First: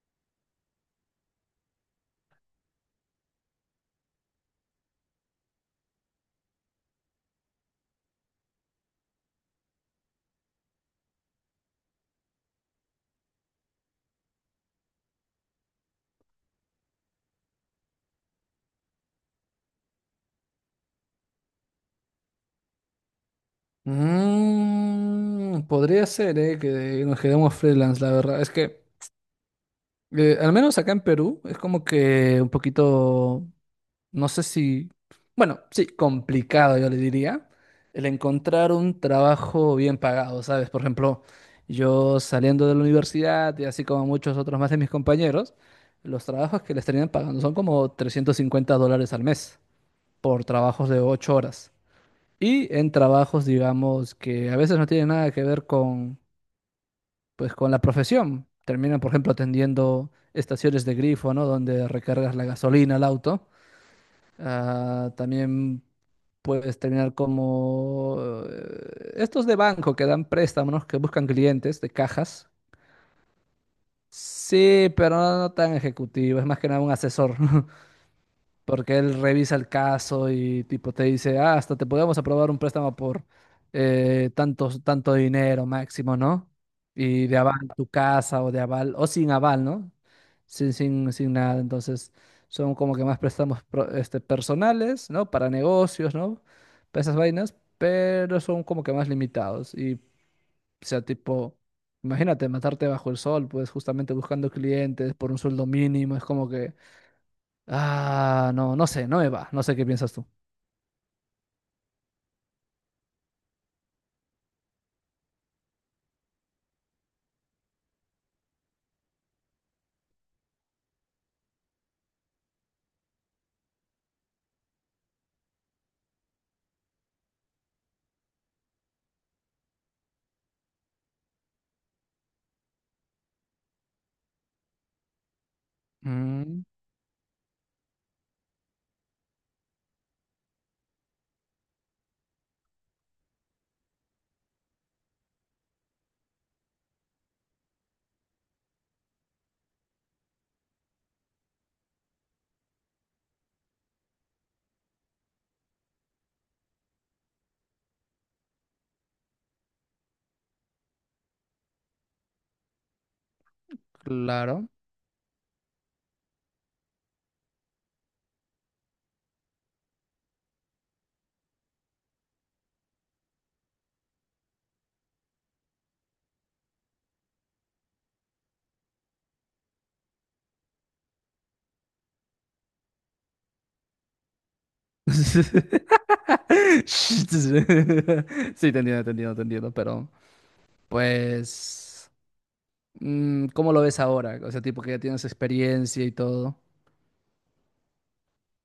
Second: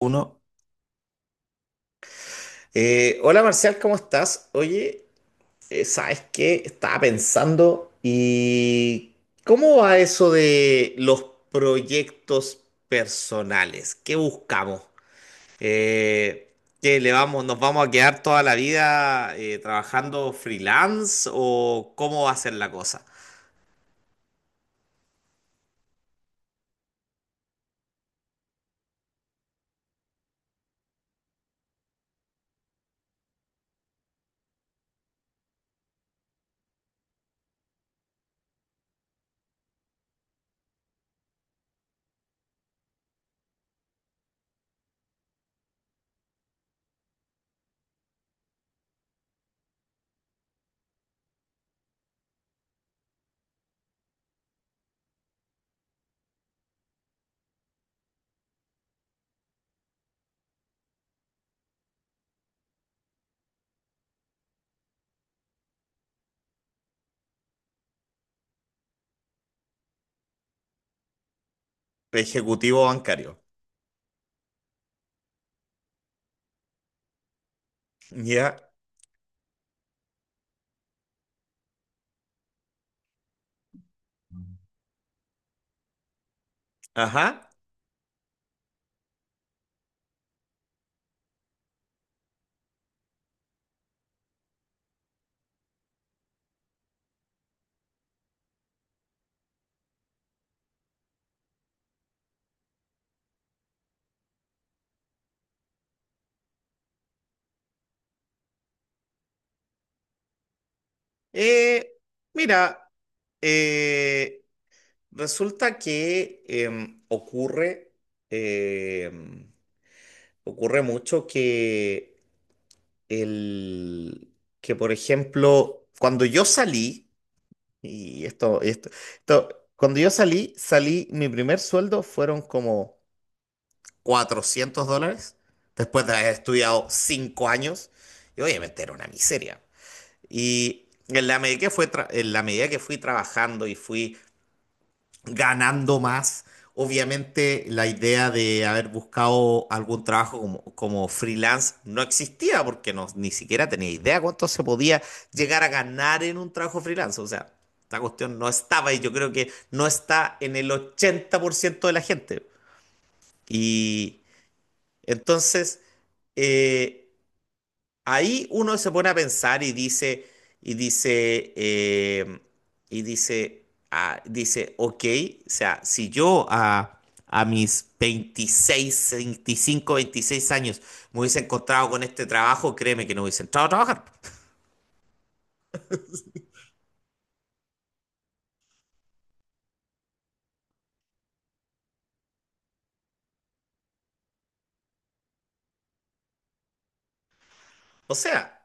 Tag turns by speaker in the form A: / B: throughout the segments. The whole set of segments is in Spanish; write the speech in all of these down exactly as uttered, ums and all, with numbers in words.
A: Uno. Eh, hola Marcial, ¿cómo estás? Oye, eh, ¿sabes qué? Estaba pensando y ¿cómo va eso de los proyectos personales? ¿Qué buscamos? Eh, ¿qué le vamos, nos vamos a quedar toda la vida eh, trabajando freelance o cómo va a ser la cosa?
B: Mm, podría ser, eh, que nos quedemos freelance, la verdad. Es que, eh, al menos acá en Perú, es como que un poquito, no sé si, bueno, sí, complicado, yo le diría, el encontrar un trabajo bien pagado, ¿sabes? Por ejemplo, yo saliendo de la universidad y así como muchos otros más de mis compañeros, los trabajos que les terminan pagando son como trescientos cincuenta dólares al mes por trabajos de ocho horas. Y en trabajos, digamos, que a veces no tienen nada que ver con, pues, con la profesión. Terminan, por ejemplo, atendiendo estaciones de grifo, ¿no? Donde recargas la gasolina al auto. Ah, también puedes terminar como eh, estos de banco que dan préstamos, que buscan clientes de cajas.
A: Ejecutivo bancario.
B: Sí, pero no, no tan ejecutivo, es más que nada un asesor.
A: Ya.
B: Porque él revisa el caso y tipo te dice, ah, hasta te podemos aprobar un préstamo por eh, tantos- tanto dinero máximo, ¿no? Y de
A: Ajá.
B: aval tu casa o de aval, o sin aval, ¿no? Sin, sin, sin nada. Entonces, son como que más préstamos pro- este, personales, ¿no? Para negocios, ¿no? Para esas vainas, pero son como que más limitados. Y, o sea, tipo, imagínate matarte bajo el sol, pues justamente buscando clientes por un sueldo mínimo, es como que... Ah, no, no sé, no me va. No sé qué piensas tú.
A: Eh, mira. Eh, Resulta que em, ocurre, em, ocurre mucho que, el, que, por ejemplo, cuando yo salí, y esto, esto, esto, cuando yo salí, salí, mi primer sueldo fueron como cuatrocientos dólares, después de haber
B: Mm,
A: estudiado cinco años, y obviamente era una miseria. Y en la medida que fue tra- en la medida que fui trabajando y fui ganando más. Obviamente la idea de haber buscado algún trabajo como, como freelance no existía porque no, ni siquiera tenía idea cuánto se podía llegar a ganar en un trabajo freelance. O sea, esta cuestión no estaba y yo creo que no está en el ochenta por ciento de la gente. Y
B: claro.
A: entonces, eh, Ahí uno se pone a pensar y dice, y dice, eh, y dice, ah, dice, ok. O sea, si yo a, a mis veintiséis, veinticinco, veintiséis años me hubiese encontrado con este trabajo, créeme que no hubiese entrado a trabajar.
B: Sí, te entiendo, te entiendo, te entiendo, pero pues, mm, ¿cómo lo ves ahora? O sea, tipo que ya tienes experiencia y todo.
A: O sea,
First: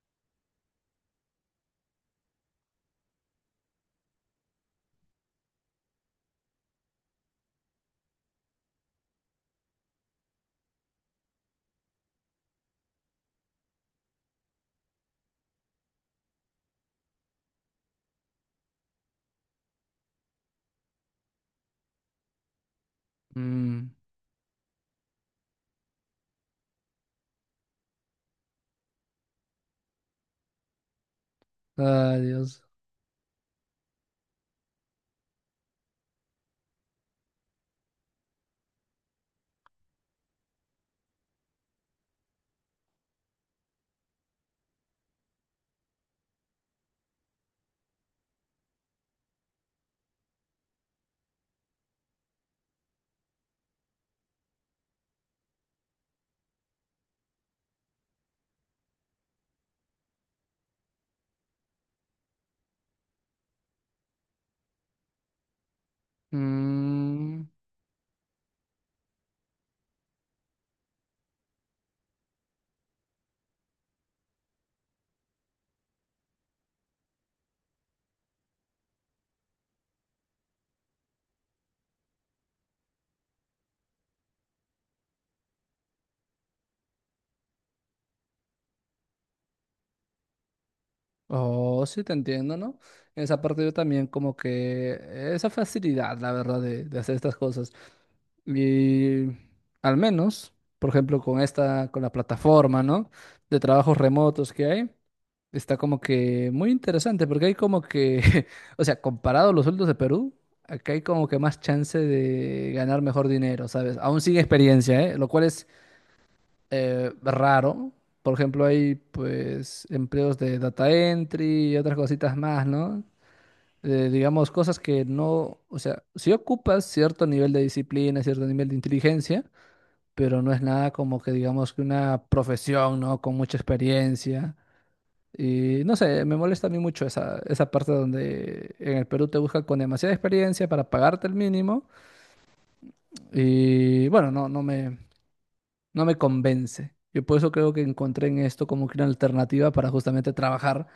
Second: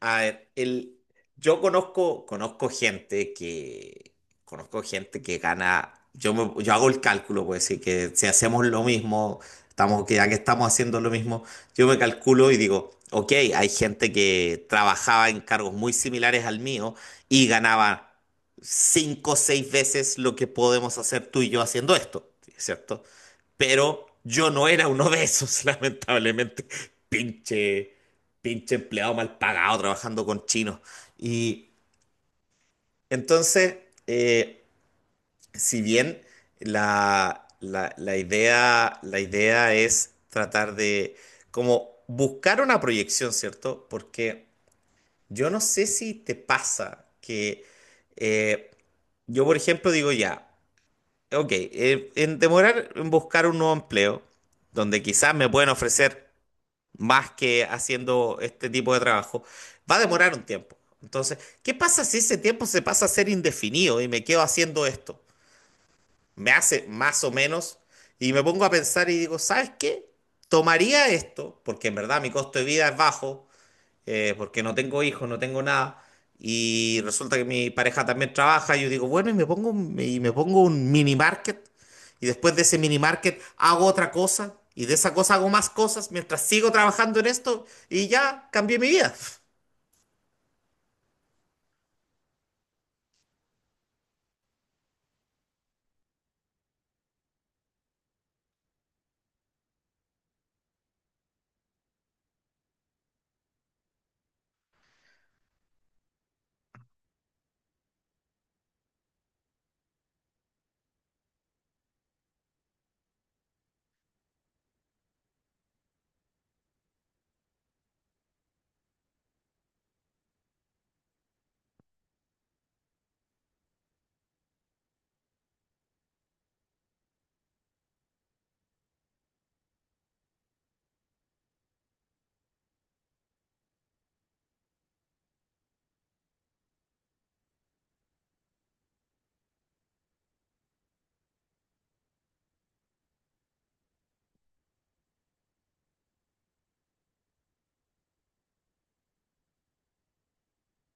A: a ver, el, yo conozco, conozco gente que, conozco gente que gana. Yo, me- yo hago el cálculo, pues sí, que si hacemos lo mismo, estamos, que ya que estamos haciendo lo mismo, yo me calculo y digo, ok, hay gente que trabajaba en cargos muy similares al mío y ganaba cinco o seis veces lo que podemos hacer tú y yo haciendo esto, ¿cierto?
B: Mm,
A: Pero yo no era uno de esos, lamentablemente. Pinche pinche empleado mal pagado trabajando con chinos. Y
B: ay, Dios.
A: entonces, eh, si bien la, la- la idea, la idea es tratar de como buscar una proyección, ¿cierto? Porque yo no sé si te pasa que eh, yo, por ejemplo, digo ya, ok, eh, en demorar en buscar un nuevo empleo, donde quizás me pueden ofrecer más que haciendo este tipo de trabajo, va a demorar un tiempo. Entonces, ¿qué pasa si ese tiempo se pasa a ser indefinido y me quedo haciendo esto? Me hace más o
B: Mm.
A: menos y me pongo a pensar y digo, ¿sabes qué? Tomaría esto, porque en verdad mi costo de vida es bajo, eh, porque no tengo hijos, no tengo nada. Y resulta que mi pareja también trabaja. Y yo digo, bueno, y me pongo, un- y me pongo un mini market. Y después de ese mini market hago otra cosa. Y de esa cosa hago más cosas mientras sigo trabajando en esto. Y ya cambié mi vida.
B: Oh, sí, te entiendo, ¿no? En esa parte yo también como que esa facilidad, la verdad, de, de hacer estas cosas. Y al menos, por ejemplo, con esta, con la plataforma, ¿no? De trabajos remotos que hay, está como que muy interesante porque hay como que, o sea, comparado a los sueldos de Perú, acá hay como que más chance de ganar mejor dinero, ¿sabes? Aún sin experiencia, ¿eh? Lo cual eh, raro. Por ejemplo, hay pues empleos de data entry y otras cositas más, ¿no? Eh, digamos, cosas que no, o sea, sí ocupas cierto nivel de disciplina, cierto nivel de inteligencia, pero no es nada como que digamos que una profesión, ¿no? Con mucha experiencia. Y no sé, me molesta a mí mucho esa, esa parte donde en el Perú te buscan con demasiada experiencia para pagarte el mínimo. Y bueno, no, no me, no me convence. Yo por eso creo que encontré en esto como que una alternativa para justamente trabajar,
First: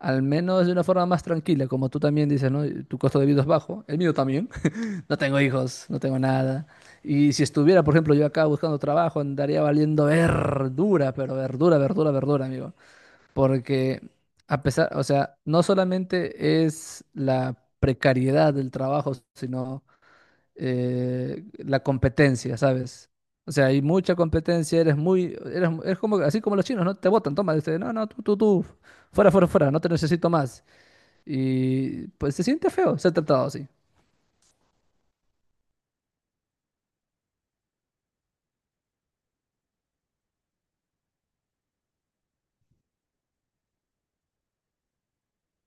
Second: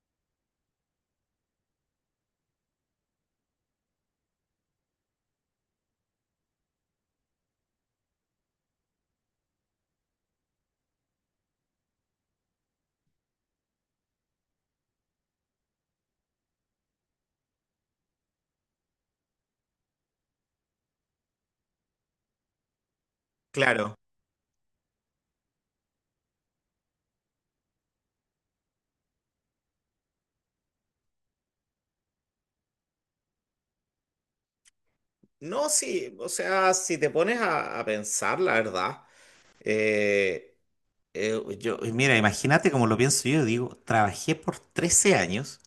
B: al menos de una forma más tranquila, como tú también dices, ¿no? Tu costo de vida es bajo, el mío también. No tengo hijos, no tengo nada. Y si estuviera, por ejemplo, yo acá buscando trabajo, andaría valiendo verdura, pero verdura, verdura, verdura, amigo. Porque a pesar, o sea, no solamente es la precariedad del trabajo, sino eh, la competencia, ¿sabes? O sea, hay
A: Claro.
B: mucha competencia, eres muy, eres, eres como, así como los chinos, ¿no? Te botan, toma, dice, no, no, tú, tú, tú, fuera, fuera, fuera, no te necesito más. Y pues se siente feo ser tratado así.
A: No, sí, o sea, si te pones a, a pensar, la verdad, eh, eh, yo, mira, imagínate como lo pienso yo, digo, trabajé por trece años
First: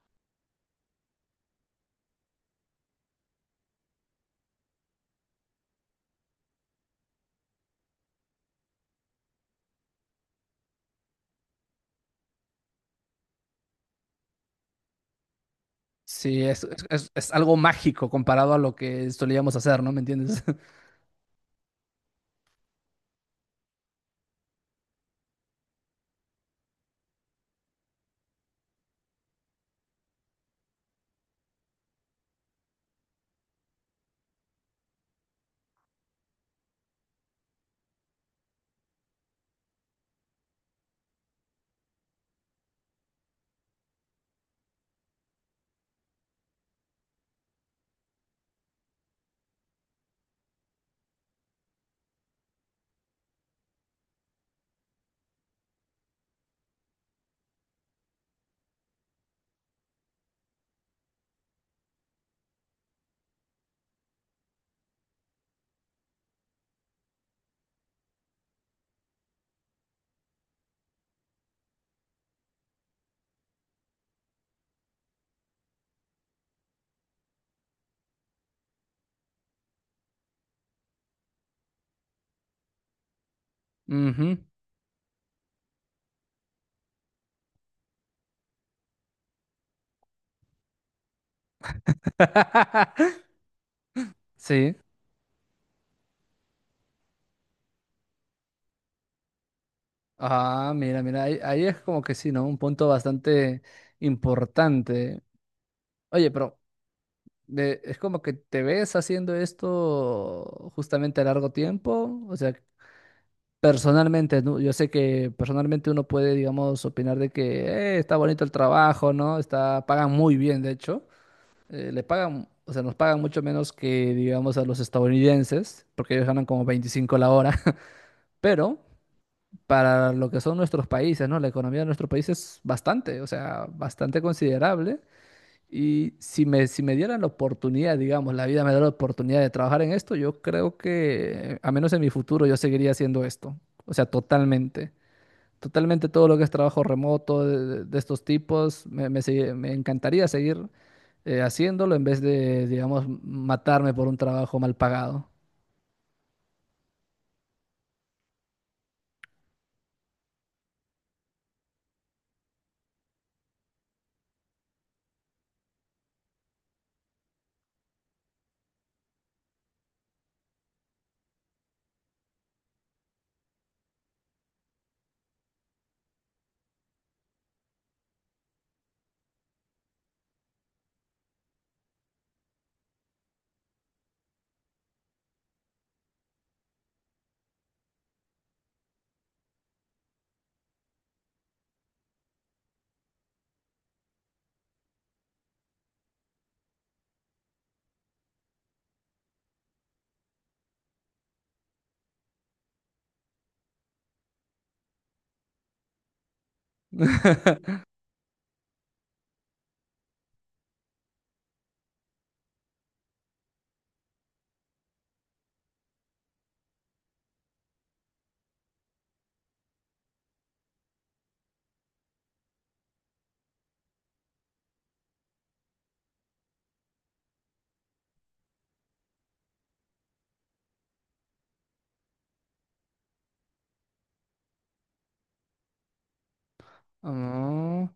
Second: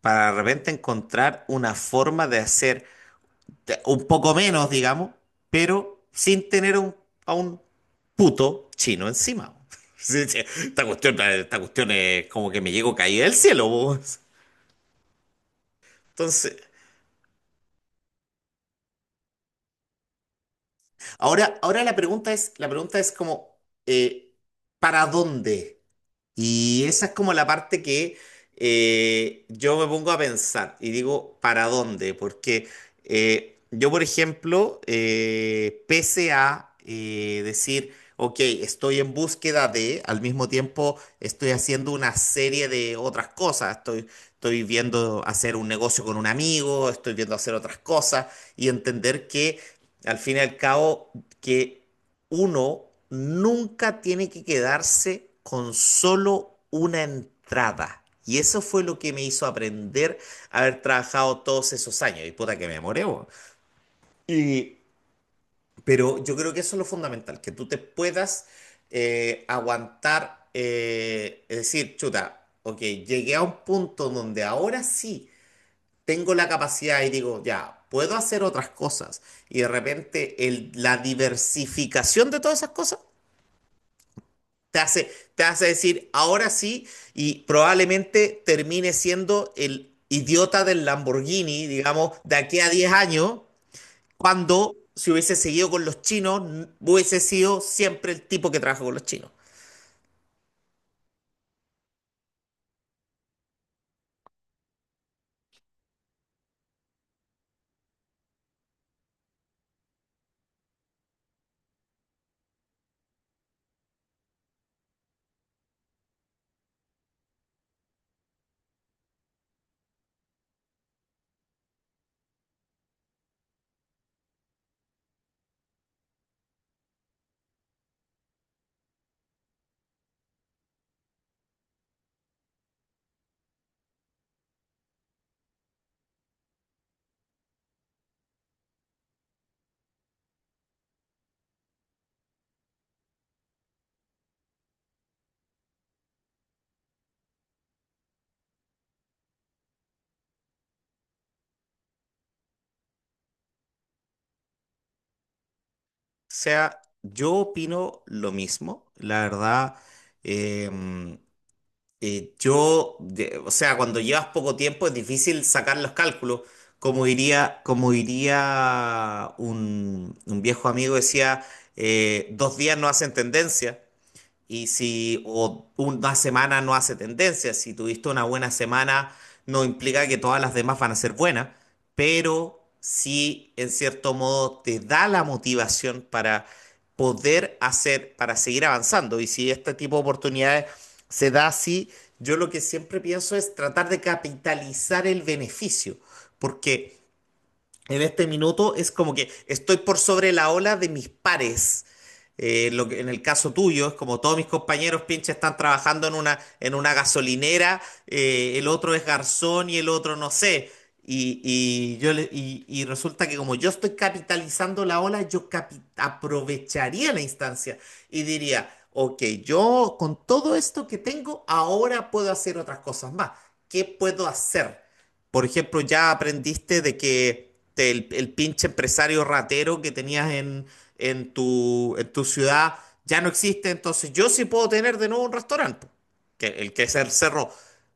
A: para de repente encontrar una forma de hacer te- un poco menos, digamos, pero sin tener a un- a un puto chino encima. Sí, sí, Esta cuestión, esta cuestión es como que me llego caída del cielo. Po.
B: Sí,
A: Entonces,
B: es, es, es- es algo mágico comparado a lo que solíamos hacer, ¿no? ¿Me entiendes?
A: ahora, ahora la pregunta es, la pregunta es como, eh, ¿para dónde? Y esa es como la parte que eh, yo me pongo a pensar y digo, ¿para dónde? Porque eh, yo, por ejemplo, eh, pese a eh, decir, ok, estoy en búsqueda de, al mismo tiempo estoy haciendo una serie de otras cosas, estoy, estoy viendo hacer un negocio con un amigo, estoy viendo hacer otras cosas y entender que, al fin y al cabo, que uno nunca tiene que quedarse con solo una entrada. Y eso fue lo que me hizo aprender a haber trabajado todos esos años. Y puta que me demoré, bo. Y, pero yo creo que eso es lo fundamental, que tú te puedas eh, aguantar, eh, es decir, chuta, ok, llegué a un punto donde ahora sí tengo la capacidad y digo, ya, puedo hacer otras cosas. Y de repente el- la diversificación de todas esas cosas
B: Ujú.
A: Te hace, te hace decir, ahora sí, y probablemente termine siendo el idiota del Lamborghini, digamos, de aquí a diez años, cuando
B: Sí.
A: si hubiese seguido con los chinos, n- hubiese sido siempre el tipo que trabaja con los chinos. O
B: Ah, mira, mira, ahí, ahí es como que sí, ¿no? Un punto bastante importante. Oye, pero de- es como que te ves haciendo esto justamente a largo tiempo, o sea, personalmente, ¿no? Yo sé que personalmente uno puede, digamos, opinar de que "Eh, está bonito el trabajo, ¿no? Está, pagan muy bien, de hecho, eh, le pagan, o sea, nos pagan mucho menos que, digamos, a los estadounidenses, porque ellos ganan como veinticinco la hora, pero para lo que son nuestros países, ¿no? La economía de nuestros países es bastante, o sea, bastante considerable. Y si me, si me dieran la oportunidad, digamos, la vida me da la oportunidad de trabajar en esto, yo creo que, a menos en mi futuro, yo seguiría haciendo esto. O sea, totalmente. Totalmente todo lo que es trabajo remoto de, de- de estos tipos, me, me sigue- me encantaría seguir eh, haciéndolo en vez de, digamos, matarme por un trabajo mal pagado.
A: sea, yo opino lo mismo, la verdad. eh, Eh, yo, de- o sea, cuando llevas poco tiempo es difícil sacar los cálculos. Como diría, como diría un, un viejo amigo, decía, eh, dos días no hacen tendencia. Y si o una semana no hace tendencia, si tuviste una buena semana, no implica que todas las demás van a ser buenas, pero sí, en cierto modo, te da la motivación para poder hacer, para seguir avanzando. Y si este tipo de oportunidades se da así, yo lo que siempre pienso es tratar de capitalizar el beneficio, porque en este minuto es como que estoy por sobre la ola de mis pares. Eh, lo que- en el caso tuyo, es como todos mis compañeros pinches están trabajando en una, en una gasolinera, eh, el otro es garzón y el otro no sé. Y, y yo le- y, y resulta que como yo estoy capitalizando la ola, yo capi- aprovecharía la instancia y diría, ok, yo con todo esto que tengo, ahora puedo hacer otras cosas más. ¿Qué puedo hacer? Por ejemplo, ya aprendiste de que te- el, el pinche empresario ratero que tenías en, en tu, en tu ciudad ya no existe, entonces yo sí puedo tener de nuevo un restaurante, po, que, el que se cerró.
B: Ah,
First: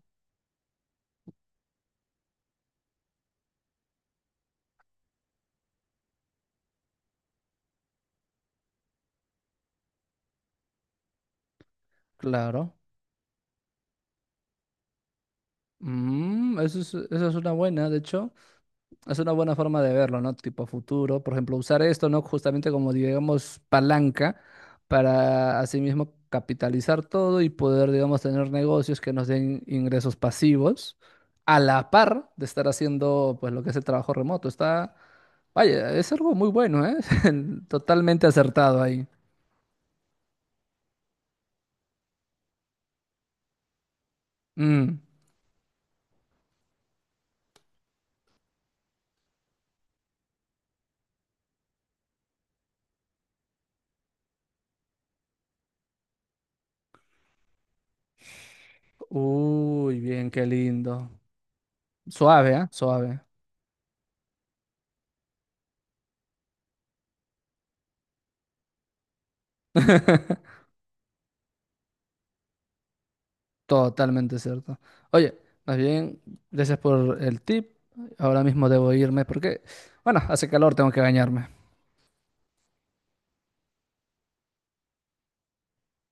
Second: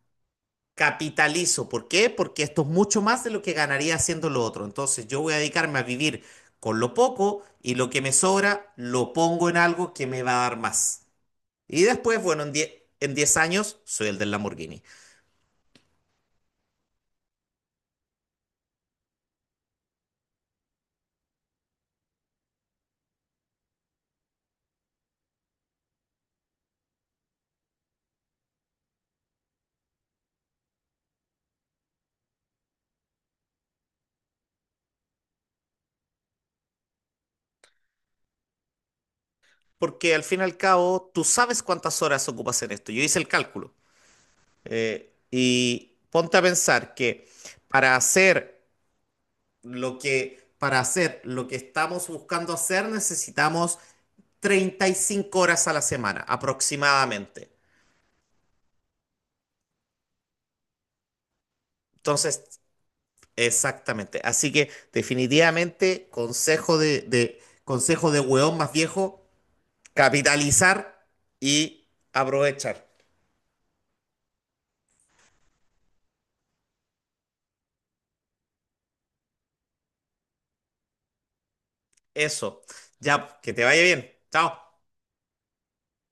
A: Capitalizo. ¿Por qué? Porque esto es mucho más de lo que ganaría haciendo lo otro. Entonces yo voy a dedicarme a vivir con lo poco y lo que me sobra lo pongo en algo que me va a dar más. Y después, bueno, en diez
B: claro.
A: en diez años soy el del Lamborghini.
B: Mm, eso es, eso es una buena, de hecho. Es una buena forma de verlo, ¿no? Tipo futuro. Por ejemplo, usar esto, ¿no? Justamente como, digamos, palanca para asimismo capitalizar todo y poder, digamos, tener negocios que nos den ingresos pasivos a la par de estar haciendo, pues, lo que es el trabajo remoto. Está, vaya, es algo muy bueno, ¿eh? Totalmente acertado ahí.
A: Porque al fin y al cabo tú sabes cuántas horas ocupas en esto. Yo hice el cálculo.
B: Mm.
A: Eh, y ponte a pensar que para hacer lo que, para hacer lo que estamos buscando hacer necesitamos treinta y cinco horas a la semana aproximadamente.
B: Uy, bien, qué lindo. Suave,
A: Entonces,
B: ¿ah? Suave.
A: exactamente. Así que definitivamente consejo de, de consejo de hueón más viejo, capitalizar y aprovechar.
B: Totalmente cierto. Oye, más bien, gracias por el tip. Ahora mismo debo irme porque, bueno, hace calor, tengo que bañarme.
A: Eso. Ya, que te vaya bien. Chao.